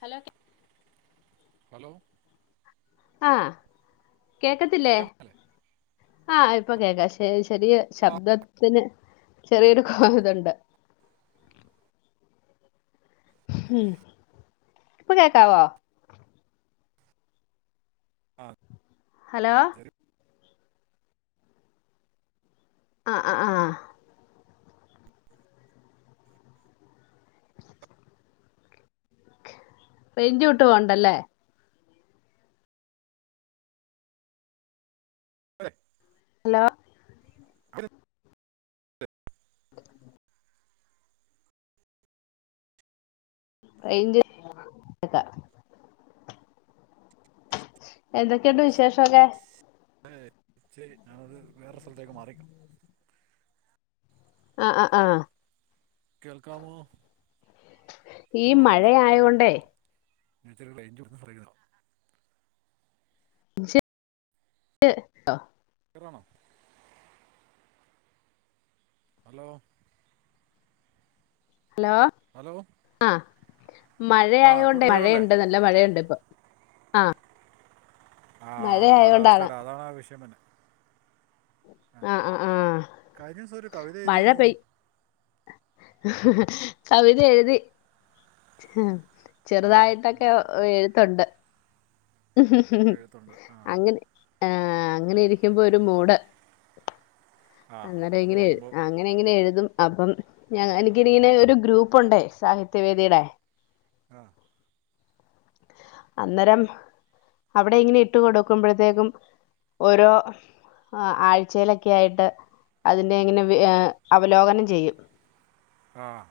Hello hello ആഹ് കേക്കത്തില്ലേ കേൾക്കാൻ മേലേ ആഹ് ഇപ്പൊ കേക്കാം ചെറിയ ആ ശബ്ദത്തിന് ചെറിയൊരു കോ ഇതുണ്ട് ഉം ഇപ്പൊ കേക്കാവോ ആഹ് ഹലോ ആഹ് ആഹ് ആഹ് റേഞ്ച് വിട്ട് പോണ്ടല്ലേ [inaudible] ഹലോ [inaudible] നിന്ന്, റേഞ്ച് [inaudible] എന്തക്കെണ്ട് വിശേഷൊക്കെ ഏഹ് ശരി ഞാനത് വേറൊര് സ്ഥലത്തേക്ക് മാറി നിക്കാം ആഹ് ആഹ് ആഹ് കേൾക്കാമോ ഈ കോളുണ്ട് മഴയായോണ്ടേ ഞാൻ ഇച്ചിരി റേഞ്ച് [inaudible] [inaudible] ക്ലിയറാണോ ഹലോ ഹലോ ഹലോ ആഹ് ആ ഇപ്പോൾ മഴയായോണ്ടേ ക്ലിയർ അല്ലേ മഴയ്ണ്ട് നല്ല മഴയ്ണ്ട് ഇപ്പൊ ആഹ് ആഹ് മഴയായോണ്ടാണ് കാലാവസ്ഥേടെ അതാണാ വിഷയം വര്ന് ആഹ് ആഹ് ആഹ് കഴിഞ്ഞ ദിവസം ഒരു കവിത എഴുതി മഴ എന്ന് പെയ് തോന്നുന്നു കവിത എഴ്തി അതെയോ ചെറുതായിട്ടൊക്കെ എഴുത്ത്‌ണ്ട് എഴുത്തുണ്ട് ആ അങ്ങനെ ആഹ് അങ്ങനെ ഇരിക്കുമ്പോ ഒരു മൂട്. ആ അന്നേരം മൂട് ഇങ്ങനെ എഴ് തോന്നുമ്പോൾ അങ്ങനെ അങ്ങനെ എഴുതും അപ്പം. ഞ എനിക്ക് എഴുതും ഇങ്ങനെ ഒരു ഗ്രൂപ്പുണ്ടേ സാഹിത്യ വേദീടെ ആഹ് അന്നേരം അവടെ ഇങ്ങനെ ഇട്ട് കൊടുക്കുമ്പഴത്തേക്കും ഓരോ ആ ആഴ്ചയിലൊക്കെ ആയിട്ട് അതിന്റെങ്ങനെ വ് ഏ അവലോകനം ചെയ്യും. ആഹ്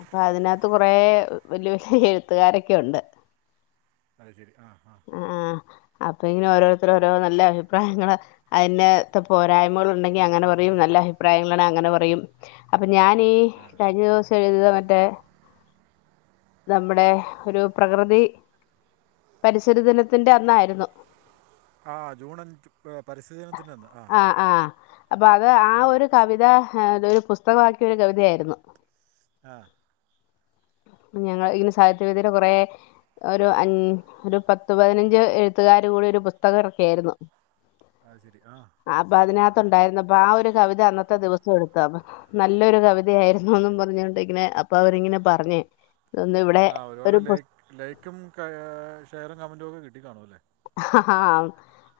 അപ്പൊ അതിനകത്ത് കുറെ വല്യ വല്യ എഴുത്തുകാരൊക്കെയുണ്ട് അത് ശരി ആഹ് ആഹ് ആഹ് അപ്പൊ ഇങ്ങനെ ഓരോരുത്തര് ഓരോ നല്ല അഭിപ്രായങ്ങള്. അയ്ന്റെകത്തെ പോരായ്മകൾ ഉണ്ടെങ്കി അങ്ങനെ പറയും നല്ല അഭി പ്രായങ്ങളാണെ അങ്ങനെ പറയും. അപ്പം ഞാനീ കഴിഞ്ഞ ദിവസം എഴുതിയ മറ്റേ നമ്മുടെ ഒരു പ്രകൃതി പരിസര ദിനത്തിന്റെ അന്നായിരുന്നു. ആഹ് ജൂൺ അഞ്ച് പരിസ്ഥിതി ദിനത്തി്ന്റന്ന് ആഹ് ആ ആ അപ്പൊ അത് ആ ആഹ് ഒരു കവിത ഏഹ് ഒരു പുസ്തകവാക്കിയ ഒരു കവിതയായിരുന്നു. ആഹ് ഞങ്ങള് ഇതിന് സാഹിത്യ വേദിയുടെ കുറേ ഒരു അഞ് ഒരു പത്തു പതിനഞ്ച് എഴുത്തുകാർ കൂടി ഒരു പുസ്തകം എറക്കിയാരുന്നു. അഹ് ശരി ആഹ് അഹ് ശരി ആഹ് അപ്പ ആ ഒരു കവിത അന്നത്തെ ദിവസം എടുത്തു അപ്പൊ നല്ലൊരു കവിതയായിരുന്നൂന്നും പറഞ്ഞോണ്ട് ഇങ്ങനെ അപ്പൊ അവരിങ്ങനെ പറഞ്ഞേ ഒന്ന് ഇവിടെ ആഹ് ഒരുപാട് ഒരു പുസ്ത ലൈക് ലൈക്കും ഷെയറും കമൻറും ഒക്കെ കിട്ടി കാണുല്ലേ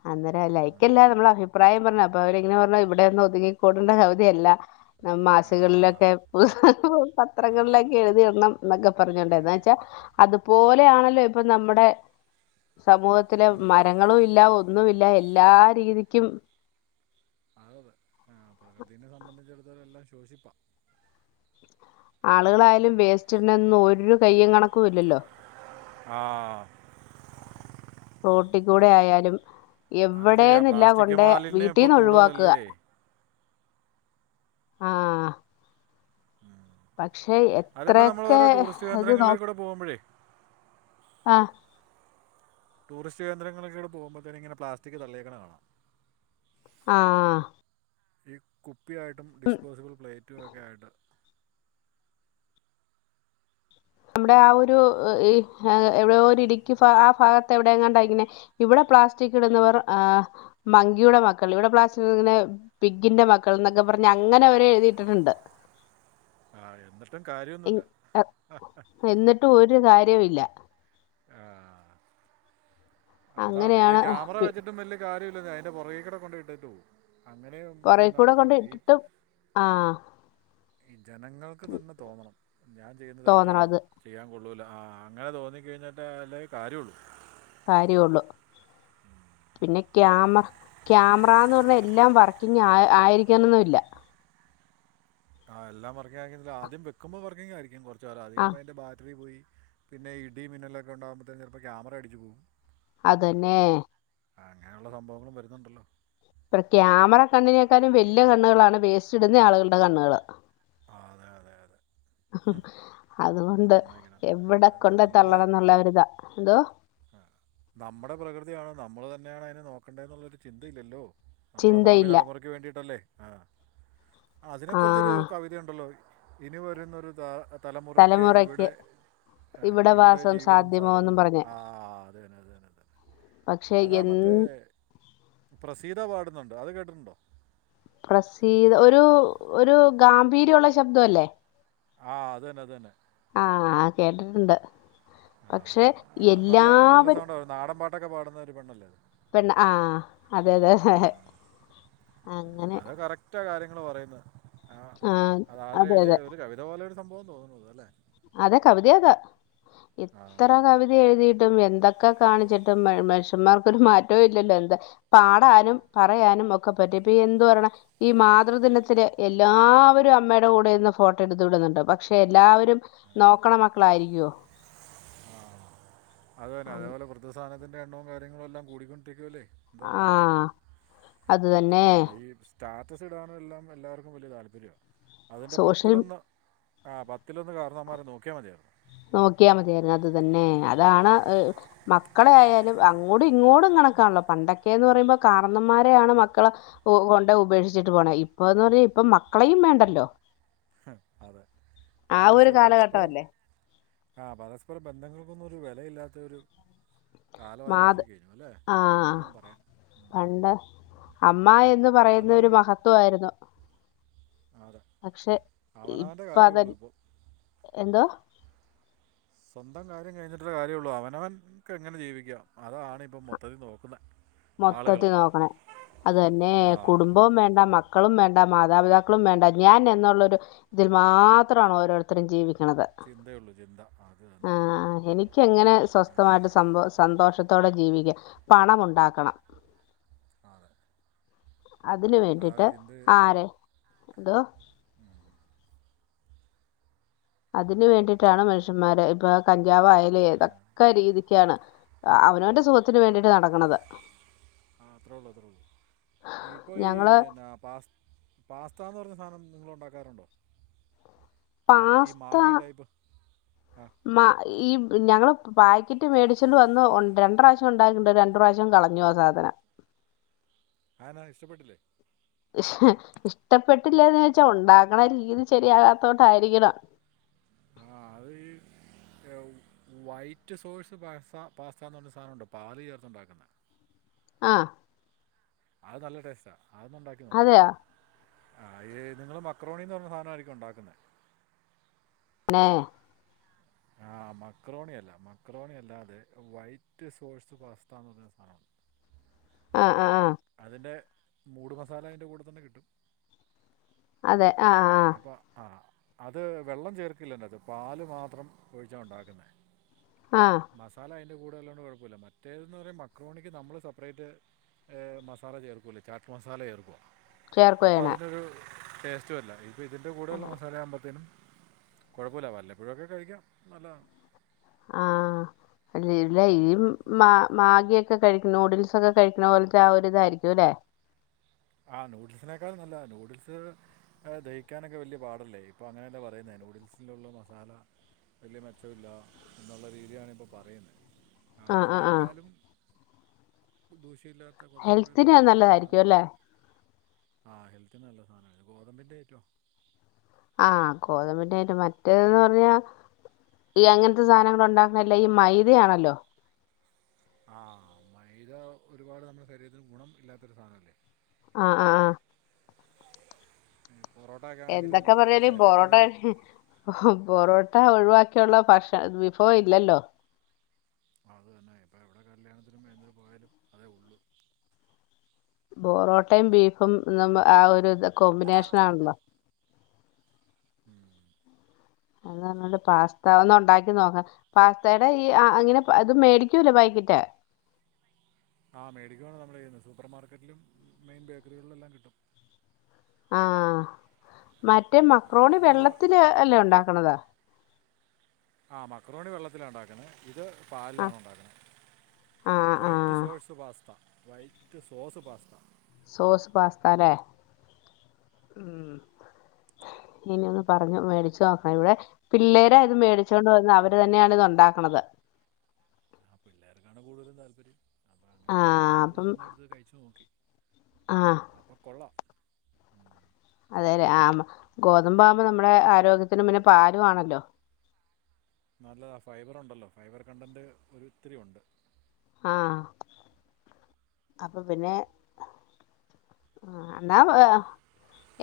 അന്നേരം ലൈക്കല്ല നമ്മളഭിപ്രായം പറഞ്ഞ അപ്പൊ അവരിങ്ങനെ പറഞ്ഞ ഇവിടെന്നും ഒതുകിക്കൂടേണ്ട കവിതയല്ല. ആ മാസികളിലൊക്കെ ആ പത്രങ്ങളിലൊക്കെ എഴുതിയിടണം എന്നൊക്കെ എഴുതി പറഞ്ഞോണ്ടായിന്നച്ചാ അതുപോലെയാണല്ലോ ഇപ്പൊ നമ്മുടെ സമൂഹത്തിലെ മരം ങ്ങളും ഇല്ല ഒന്നുമില്ല എല്ലാ രീതിക്കും. അത അതെ പ്രകൃതിനെ സംബന്ധിച്ചിെടുത്തോള എല്ലാം ശോഷിപ്പാ. ആളുകളായാലും വേസ്റ്റ്ടണന്നും ഒരു കയ്യും കണക്കും ഇല്ലല്ലോ. ആഹ് റോട്ടി കൂടെ ആയാലും അത് ശരിയാ എവിടെന്നില്ല പ്ലാസ്റ്റിക് കൊണ്ടേ മാലിന്യം ഇപ്പോൾ വീട്ടിന്ന് ഒഴിവാക്ക. കൂടുതലല്ലേ ആഹ് മം പക്ഷെ അതിപ്പോ നമ്മൾ എത്രയൊക്കെ ഓരോ ടൂറിസ്റ്റ് ഇത് നോ കേന്ദ്രങ്ങളിലേക്കൂടെ പോകുമ്പഴേ ആഹ് ടൂറിസ്റ്റ്കേന്ദ്രങ്ങളൊക്കൂടെ പോക്ബോത്ന് ഇങ്ങനെ പ്ലാസ്റ്റിക് തള്ളേക്കണ കാണാം. ആഹ് ഈ കുപ്പിയായിട്ടും ഡിസ്പോസിബിൾ പ്ലേറ്റും ഒക്കെ ആയിട്ട് നമ്മുടെ ആ ഒരു എവിടെ ഒരു ഇടുക്കി ഭാ ആ ഭാഗത്തെ എവിടെയണ്ടങ്ങനെ. ഇവിടെ പ്ലാസ്റ്റിക് ഇടുന്നവർ ആഹ് മങ്കിയുടെ മക്കൾ ഇവിടെ പ്ലാസ്റ്റിക് ഇങ്ങനെ. പിഗിന്റെ മക്കൾന്നൊക്കെ പറഞ്ഞ് അങ്ങനെവരെ എഴുതിട്ടിട്ടുണ്ട്. ആഹ് എന്നിട്ടും എ- കാര്യൊന്നുല്ല എന്നിട്ടും ഒരു കാര്യമില്ല. ആഹ് അതാണ് ഈ അങ്ങനെയാണ് ക്യാമറ പി വെച്ചിട്ടും വലിയ കാര്യല്ലന്നേ അതിന്റെ പൊറകിക്കുടെ കൊണ്ട് ഇട്ടിട്ട് പോവും. അങ്ങനെ പൊറേ ചെയ്യുന്ന കൂടെ കൊണ്ട് ആൾക്കാരുണ്ട് ഈ ഇട്ടിട്ടും ആഹ് ഈ ജനങ്ങൾക്ക് തന്നെ തോന്നണം ഞാൻ ചെയ്യുന്നത് തെറ്റാണ്. തോന്നണത് ചെയ്യാൻ കൊള്ളൂല്ല ആ അങ്ങനെ തോന്നിക്കഴിഞ്ഞിട്ടേ അല്ലേൽ കാര്യള്ളൂ. കാര്യം ഉള്ളൂ ഉം പിന്നെ ക്യാമ ക്യാമറാന്ന് പറഞ്ഞാൽ എല്ലാം വർക്കിങ് ആ ആയിരിക്കണന്നില്ല ആഹ് എല്ലാം വർക്കിങ് ആയിരുന്നില്ല ആദ്യം വെക്കുമ്പോ വർക്കിങ്ങ് ആയിരിക്കും കുറച്ച് നേരം അത് കഴിയുമ്പോ ആഹ് അതിന്റെ ബാറ്ററി പോയി പിന്നെ ഇടി മിന്നലൊക്കെ ഉണ്ടാകുമ്പോഴത്തേും ചിലപ്പോ ക്യാമറ അടിച്ചു പോവും അതന്നെ ആഹ് അങ്ങനെയുള്ള സംഭവങ്ങളും വരുന്നുണ്ടല്ലോ ഇപ്പ ക്യാമറ കണ്ണിനേക്കാളും വല്യ കണ്ണുകളാണ് വേസ്റ്റ് ഇടുന്ന ആളുകളുടെ കണ്ണുകള് ആഹ് അതെ അതെ അതെ അതുകൊണ്ട് സമ്മതിക്കണം എവിടെ അത് കൊണ്ട് തള്ളണം എന്നുള്ള ഒരിതാ എന്തോ ആഹ് നമ്മുടെ പ്രകൃതിയാണ് നമ്മൾ തന്നെയാണ് അതിനെ നോക്കേണ്ടതെന്നുള്ളരു ചിന്തയില്ലല്ലോ നമ്മുടെ ഭാവി ചിന്തയില്ല തലമുറക്ക് വേണ്ടിട്ടല്ലേ ആഹ് അതിനെക്കുറിച്ചരു ആഹ് കവിത ഉണ്ടല്ലോ ഇനി വരുന്നൊരു ത തലമുറയ്ക്ക് ഇവിടെ ഇവിടെ വാസം ജീവിതം സാധ്യമെ സാധ്യമോന്നും പറഞ്ഞ് ആഹ് അതെന്നെ അതന്നെ അതന്ന പക്ഷെ അതാ എൻ മറ്റേ പ്രസീത പാടുന്നുണ്ട് അത് കേട്ടിട്ടുണ്ടോ പ്രസീ ഒരു ഒരു ഗാംഭീര്യമുള്ള ശബ്ദം അല്ലേ ആഹ് അതന്നെ അത് തന്നെ ആഹ് കേട്ടിട്ടുണ്ട് പക്ഷെ എല്ലാവരും നാടൻപാട്ടക്കെ പാടുന്ന ഒരു പെണ്ണല്ലേ അത് പെണ്ണ് ആഹ് അതെ അതെ അങ്ങനെ അത് കറക്റ്റാ കാര്യങ്ങൾ പറയുന്നത് ആഹ് അത് ആര് അതെ അതെ എഴുതിയ ഒരു കവി ത പോലൊരു സംഭവം തോന്നുന്നു ത് ല്ലേ അതെ കവിത ആകാ ആ എത്ര കവിത എഴുതിയിട്ടും എന്ത ക്കെ കാണിച്ചിട്ടും മ മനുഷ്യന്മാർക്കൊരു മാറ്റവും ഇല്ലല്ലോ എന്ത് ആ, അതാണ് പാടാനും പറയാനും ഒ ക്ക പറ്റേപ്പ എന്ത് പറിണ ഈ മാതൃദിനത്തില് എല്ലാവരും അമ്മയുടെ കൂടെ ഇരുന്ന് ഫോട്ടോ എടുത്ത് വിടുന്നുണ്ട് പക്ഷെ എല്ലാവരും നോക്കണ മക്കളായിരിക്കോ അതു തന്നെ അതേപോലെ വൃദ്ധസദനത്തിൻ്റെ എണ്ണവും കാര്യങ്ങള എല്ലാം കൂടികൊണ്ടിരിക്കൂല്ലേ ഇന്നത്തെ കാലത്ത് ആഹ് അത് തന്നെ അതാണ് ഈ സ്റ്റാറ്റസ് ഇടാനും എല്ലാം എല്ലാർക്കും വലിയ താല്പര്യാണ് അതിൻ്റെ സോഷ്യൽ പത്തിലൊന്ന് ആഹ് പത്തിലൊന്ന് കാർന്നോമാരെ നോക്കിയാൽ മതിയായിരുന്നു നോക്കിയാൽ മതിയായിരുന്നു അത് തന്നെ അതാണ് [unintelligible] മ ക്കളെ ആയാലും അങ്ങോട്ടും ഇങ്ങോട്ടും കണക്കാണല്ലോ പണ്ടൊക്കെന്ന് പറയുമ്പോൾ കാരണന്മാരെയാണ് മക്കളെ ഇപ്പോ കൊണ്ടയ് ഉപേക്ഷിച്ചിട്ട് പോണ ഇപ്പൊന്ന് പറഞ്ഞാ ഇപ്പ മക്കളെയും വേണ്ടല്ലോ അതെ ആ ഒരു അവസ്ഥയെ പരസ്പരം കാലഘട്ടമല്ലേ ആഹ് പരസ്പരം ബന്ധങ്ങൾക്കൊന്നും ഒരു വെലയില്ലാത്ത ഒരു കാലമായി മാത് മാറിക്കഴിഞ്ഞു ല്ലേ എന്ന് ആഹ് വേണം പറയാൻ പണ്ട് അമ്മ എന്ന് പറയുന്ന ഒരു അവനവൻ്റെ മഹത്വ വായിരുന്നു അതെ അവനാൻ്റെ ഇപ്പ അത് കാര്യള്ളൂ ഇപ്പൊ എന്തോ സ്വന്തം കാര്യം കഴിഞ്ഞിട്ടേ കാര്യള്ളൂ അവനവൻക്ക് എങ്ങനെ ജീവിക്കാം അതാണ് ഇപ്പം മൊത്തത്തിൽ നോക്ക്ണത് മൊത്തത്തിൽ നോക്കണ അത് തന്നെ ആ കുടുംബവും വേണ്ട മക്ക ക്കളും വേണ്ട മാതാപിതാക്കളും വേണ്ട ഞാൻ എന്നുള്ളൊരു ഇതിൽ മാത്രാണ് ഓരോരുത്തരും ജീവിക്ക്ണത് ചിന്തയുള്ളൂ ചിന്ത അതു തന്നെ ഇക്ക്യ് എങ്ങനെ സ്വസ്ഥമായിട്ട് സന്തോ സന്തോഷത്തോടെ ജീവിക്ക പണം ഉണ്ടാ ക്കണം ആണ് അതിന് വേണ്ടിട്ട് ആരെ എന്തോ അതിന് വേണ്ടിട്ടാണ് മനുഷ്യന്മാര് ഇപ്പൊ ആ കഞ്ചാവായാലും ഏതൊക്കെ രീതിക്കാണ്. അവനവന്റെ സുഖത്തിന് വേണ്ടിട്ട് നടക്ക്ണത്. ആഹ് അത്രൊള്ളു അത്രൊള്ളു ഇപ്പോ ഈ ഞങ്ങള് എന്താ പാസ് പാസ്താന്ന് പറഞ്ഞ സാനം നിങ്ങളുണ്ടാക്കാറുണ്ടോ? പാസ്ത. അഹ്. മ ഈഹ് ഞങ്ങള് പാക്കറ്റ് മേടിച്ചോണ്ട് വന്ന് ഒൺ രണ്ട് റാവശ്യം ഉണ്ടാക്കണ്ട് ര ണ്ട് പ്രാവശ്യം കളഞ്ഞു ആഹ് സാധന. ആനാ ഇഷ്ടപ്പെട്ടില്ലേ? ഇഷ്ടപ്പെട്ടില്ലേന്ന് ചോയിച്ചാ ഉണ്ടാകണ രീതി ശരിയാകാത്തോണ്ടായിരിക്കണം. ആഹ് അത് ഈഹ്. വൈറ്റ് സോഴ്‌സ് പാസ്ത പാസ്തന്നർഞ്ഞരു സാനോണ്ട് പാല് ചേർത്ത്ണ്ടാക്കുന്നെ. ആഹ്. അയ് നല്ല ടേസ്റ്റാ അതൊന്ന് ഉണ്ടാക്കി നോക്ക്. അതെയോ ആഹ് നിങ്ങള് മക്രോണിന്ന് പർഞ്ഞ സാനായിരിക്കും ഉണ്ടാക്കുന്ന. [unintelligible] ആഹ് മക്രോണിയല്ല മക്രോണി അല്ലാതെ വൈറ്റ് സോഴ്സ് പസ്താന്ന് പറഞ്ഞ ഒരു സാധനമുണ്ട്. [unintelligible] ആഹ് ആഹ് അതിൻ്റെ മൂട് മസാല അയിൻ്റെ കൂടെ തന്നെ കിട്ടും. അതെ ആ ആ ആ അപ്പ ആഹ് അത് വെള്ളം ചേർക്കില്ല അതിനകത്ത് പാല് മാത്രം ഒഴിച്ചാ ഉണ്ടാക്ക്ന്നെ ആഹ് മസാല അയിൻ്റെ കൂടെള്ളോണ്ട് കൊഴപ്പല്ല മറ്റേതെന്ന് പറയും മക്രോണിക്ക് നമ്മള് സപ്പറേറ്റ് മസാല ചർക്കൂലേ ചാട്ട് മസാല ചേർക്കുവാ അപ്പൊ ചേർക്കുകയാണ് അതിനൊരു ടേസ്റ്റു വരില്ല ഇത് ഇതിന്റെ കൂടെയുള്ള മസാല ആവുമ്പോത്തേനും കൊഴപ്പൊല്ല വല്ലപ്പോഴൊക്കെ കഴിക്കാം നല്ലതാ ആഹ് ഇല്ലില്ല ഈ മാ മാഗിയൊക്കെ കഴിക്കും നൂഡിൽസൊക്കെ കഴിക്ക്ണ പോലത്തെ ആ ഒരു ഇതായിരിക്കുംലേ ആഹ് നൂഡിൽസിനേക്കാളും നല്ലതാ നൂഡിൽസ് ദഹിക്കാനൊക്കെ വെല്യേ പാടല്ലേ ഇപ്പോ അങ്ങനെല്ലേ പറയുന്നെ നൂഡിൽസിലുള്ള മസാല വല്യ മെച്ചമില്ല എന്നുള്ള രീതിയാണ് ഇപ്പോ പറയുന്നേ ആഹ് ആഹ് ആഹ് അതിനേക്കാളും ദൂഷ്യല്ലാ ഹെൽത്തിന് നല്ലതായിരിക്കും അല്ലെ ആഹ് ഹെൽത്തിന് നല്ല സാനാണ് ഗോതമ്പിന്റെ അയ്റ്റമാണ് ആഹ് ഗോതമ്പിന്റെ അയിറ്റം മറ്റേന്ന് പറഞ്ഞ ഈ അങ്ങനത്തെ സാനങ്ങളുണ്ടാക്ക്ണെല്ലാം ഈ മൈദയാണല്ലോ. ആഹ് മൈദ ഒരുപാട് നമ്മുടെ ശരീരത്തിന് ഗുണം ഇല്ലാത്തൊരു സാധനം അല്ലേ. ആഹ് ആഹ് ആഹ് [unintelligible] പൊറോട്ട ഒക്കെ ആണെങ്കിലും എന്തൊക്കെ പറഞ്ഞാല് പൊറോട്ട ശരീരത്തിന് കഴി പൊറോട്ട ഒഴിവാക്കിയുള്ള ഭക്ഷ വിഭവം ഇല്ലല്ലോ അത് തന്നെ ഇപ്പൊ എവടെ കല്യാണത്തിനും എന്തിന് പോയാലും അതേ ഒള്ളൂ പൊറോട്ടയും ബീഫും എന്നും ആഹ് ഒരു ഇത് കോമ്പിനേഷനാണല്ലോ. ഉം. അത് പറണ്ട് പാസ്ത ഒന്നു ഉണ്ടാക്കി നോക്ക പാസ്തേടെ ഈ അങ്ങനെ അത് മേടിക്കോല്ലോ പാക്കറ്റ് ആഹ് മേഡിക്കോണ് നമ്മള് ചെയ്യുന്നത് സൂപ്പർ മാർക്കറ്റിലും മെയിൻ ബേക്കറികളിലും എല്ലാം കിട്ടും. ആഹ് മറ്റേ മക്രോണി അതൊന്ന് വെള്ളത്തില് അല്ലേ ഉണ്ടാക്ക്ണത്. ആഹ് മക്രോണി വെള്ളത്തില ഇണ്ടാക്ണ് ഇത് ആഹ് പാലിലാണ് ഉണ്ടാക്കണത് ആഹ് വൈറ്റ് ആഹ് സോഴ്സ് pasta white sauce pasta sauce pasta ലേ [inaudible] ഇനി ഒന്ന് പറഞ്ഞു മേടിച്ചു നോക്കണം ഇവിടെ പിള്ളേരാ ഇത് മേടിച്ചുകൊണ്ട് വന്ന് അവര് തന്നെയാണ് ഇത് ഉണ്ടാക്കണത്. ആ പിള്ളേർക്കാണ് കൂടുതൽ താല്പര്യം. അപ്പം അങ്ങനെ ആ ഉണ്ടാക്കിയപ്പോ അപ്പം ഞാനതൊന്ന് എടുത്ത് കഴിച്ചു നോക്കി ആ അപ്പോ കൊള്ളാം. ഉം അതെ അതെ ആ ഗോതമ്പ് ആവുമ്പോ നമ്മെടെ ആരോഗ്യത്തിനും പിന്നെ പാലും ആണല്ലോ. നല്ലതാ ഫൈബർ ഉണ്ടല്ലോ ഫൈബർ കണ്ടന്റ് ഒരു ഒത്തിരി ഉണ്ട്. ആഹ് അപ്പ പിന്നെ. ആഹ് ആ എന്നാ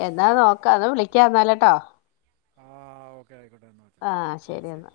എന്താന്ന്നോക്കാ അന്ന് വിളിക്ക്യാ എന്നാല് ട്ടോ. ആഹ് ഓക്കെ ആയിക്കോട്ടെ എന്ന. ആഹ് ശരി എന്നാ.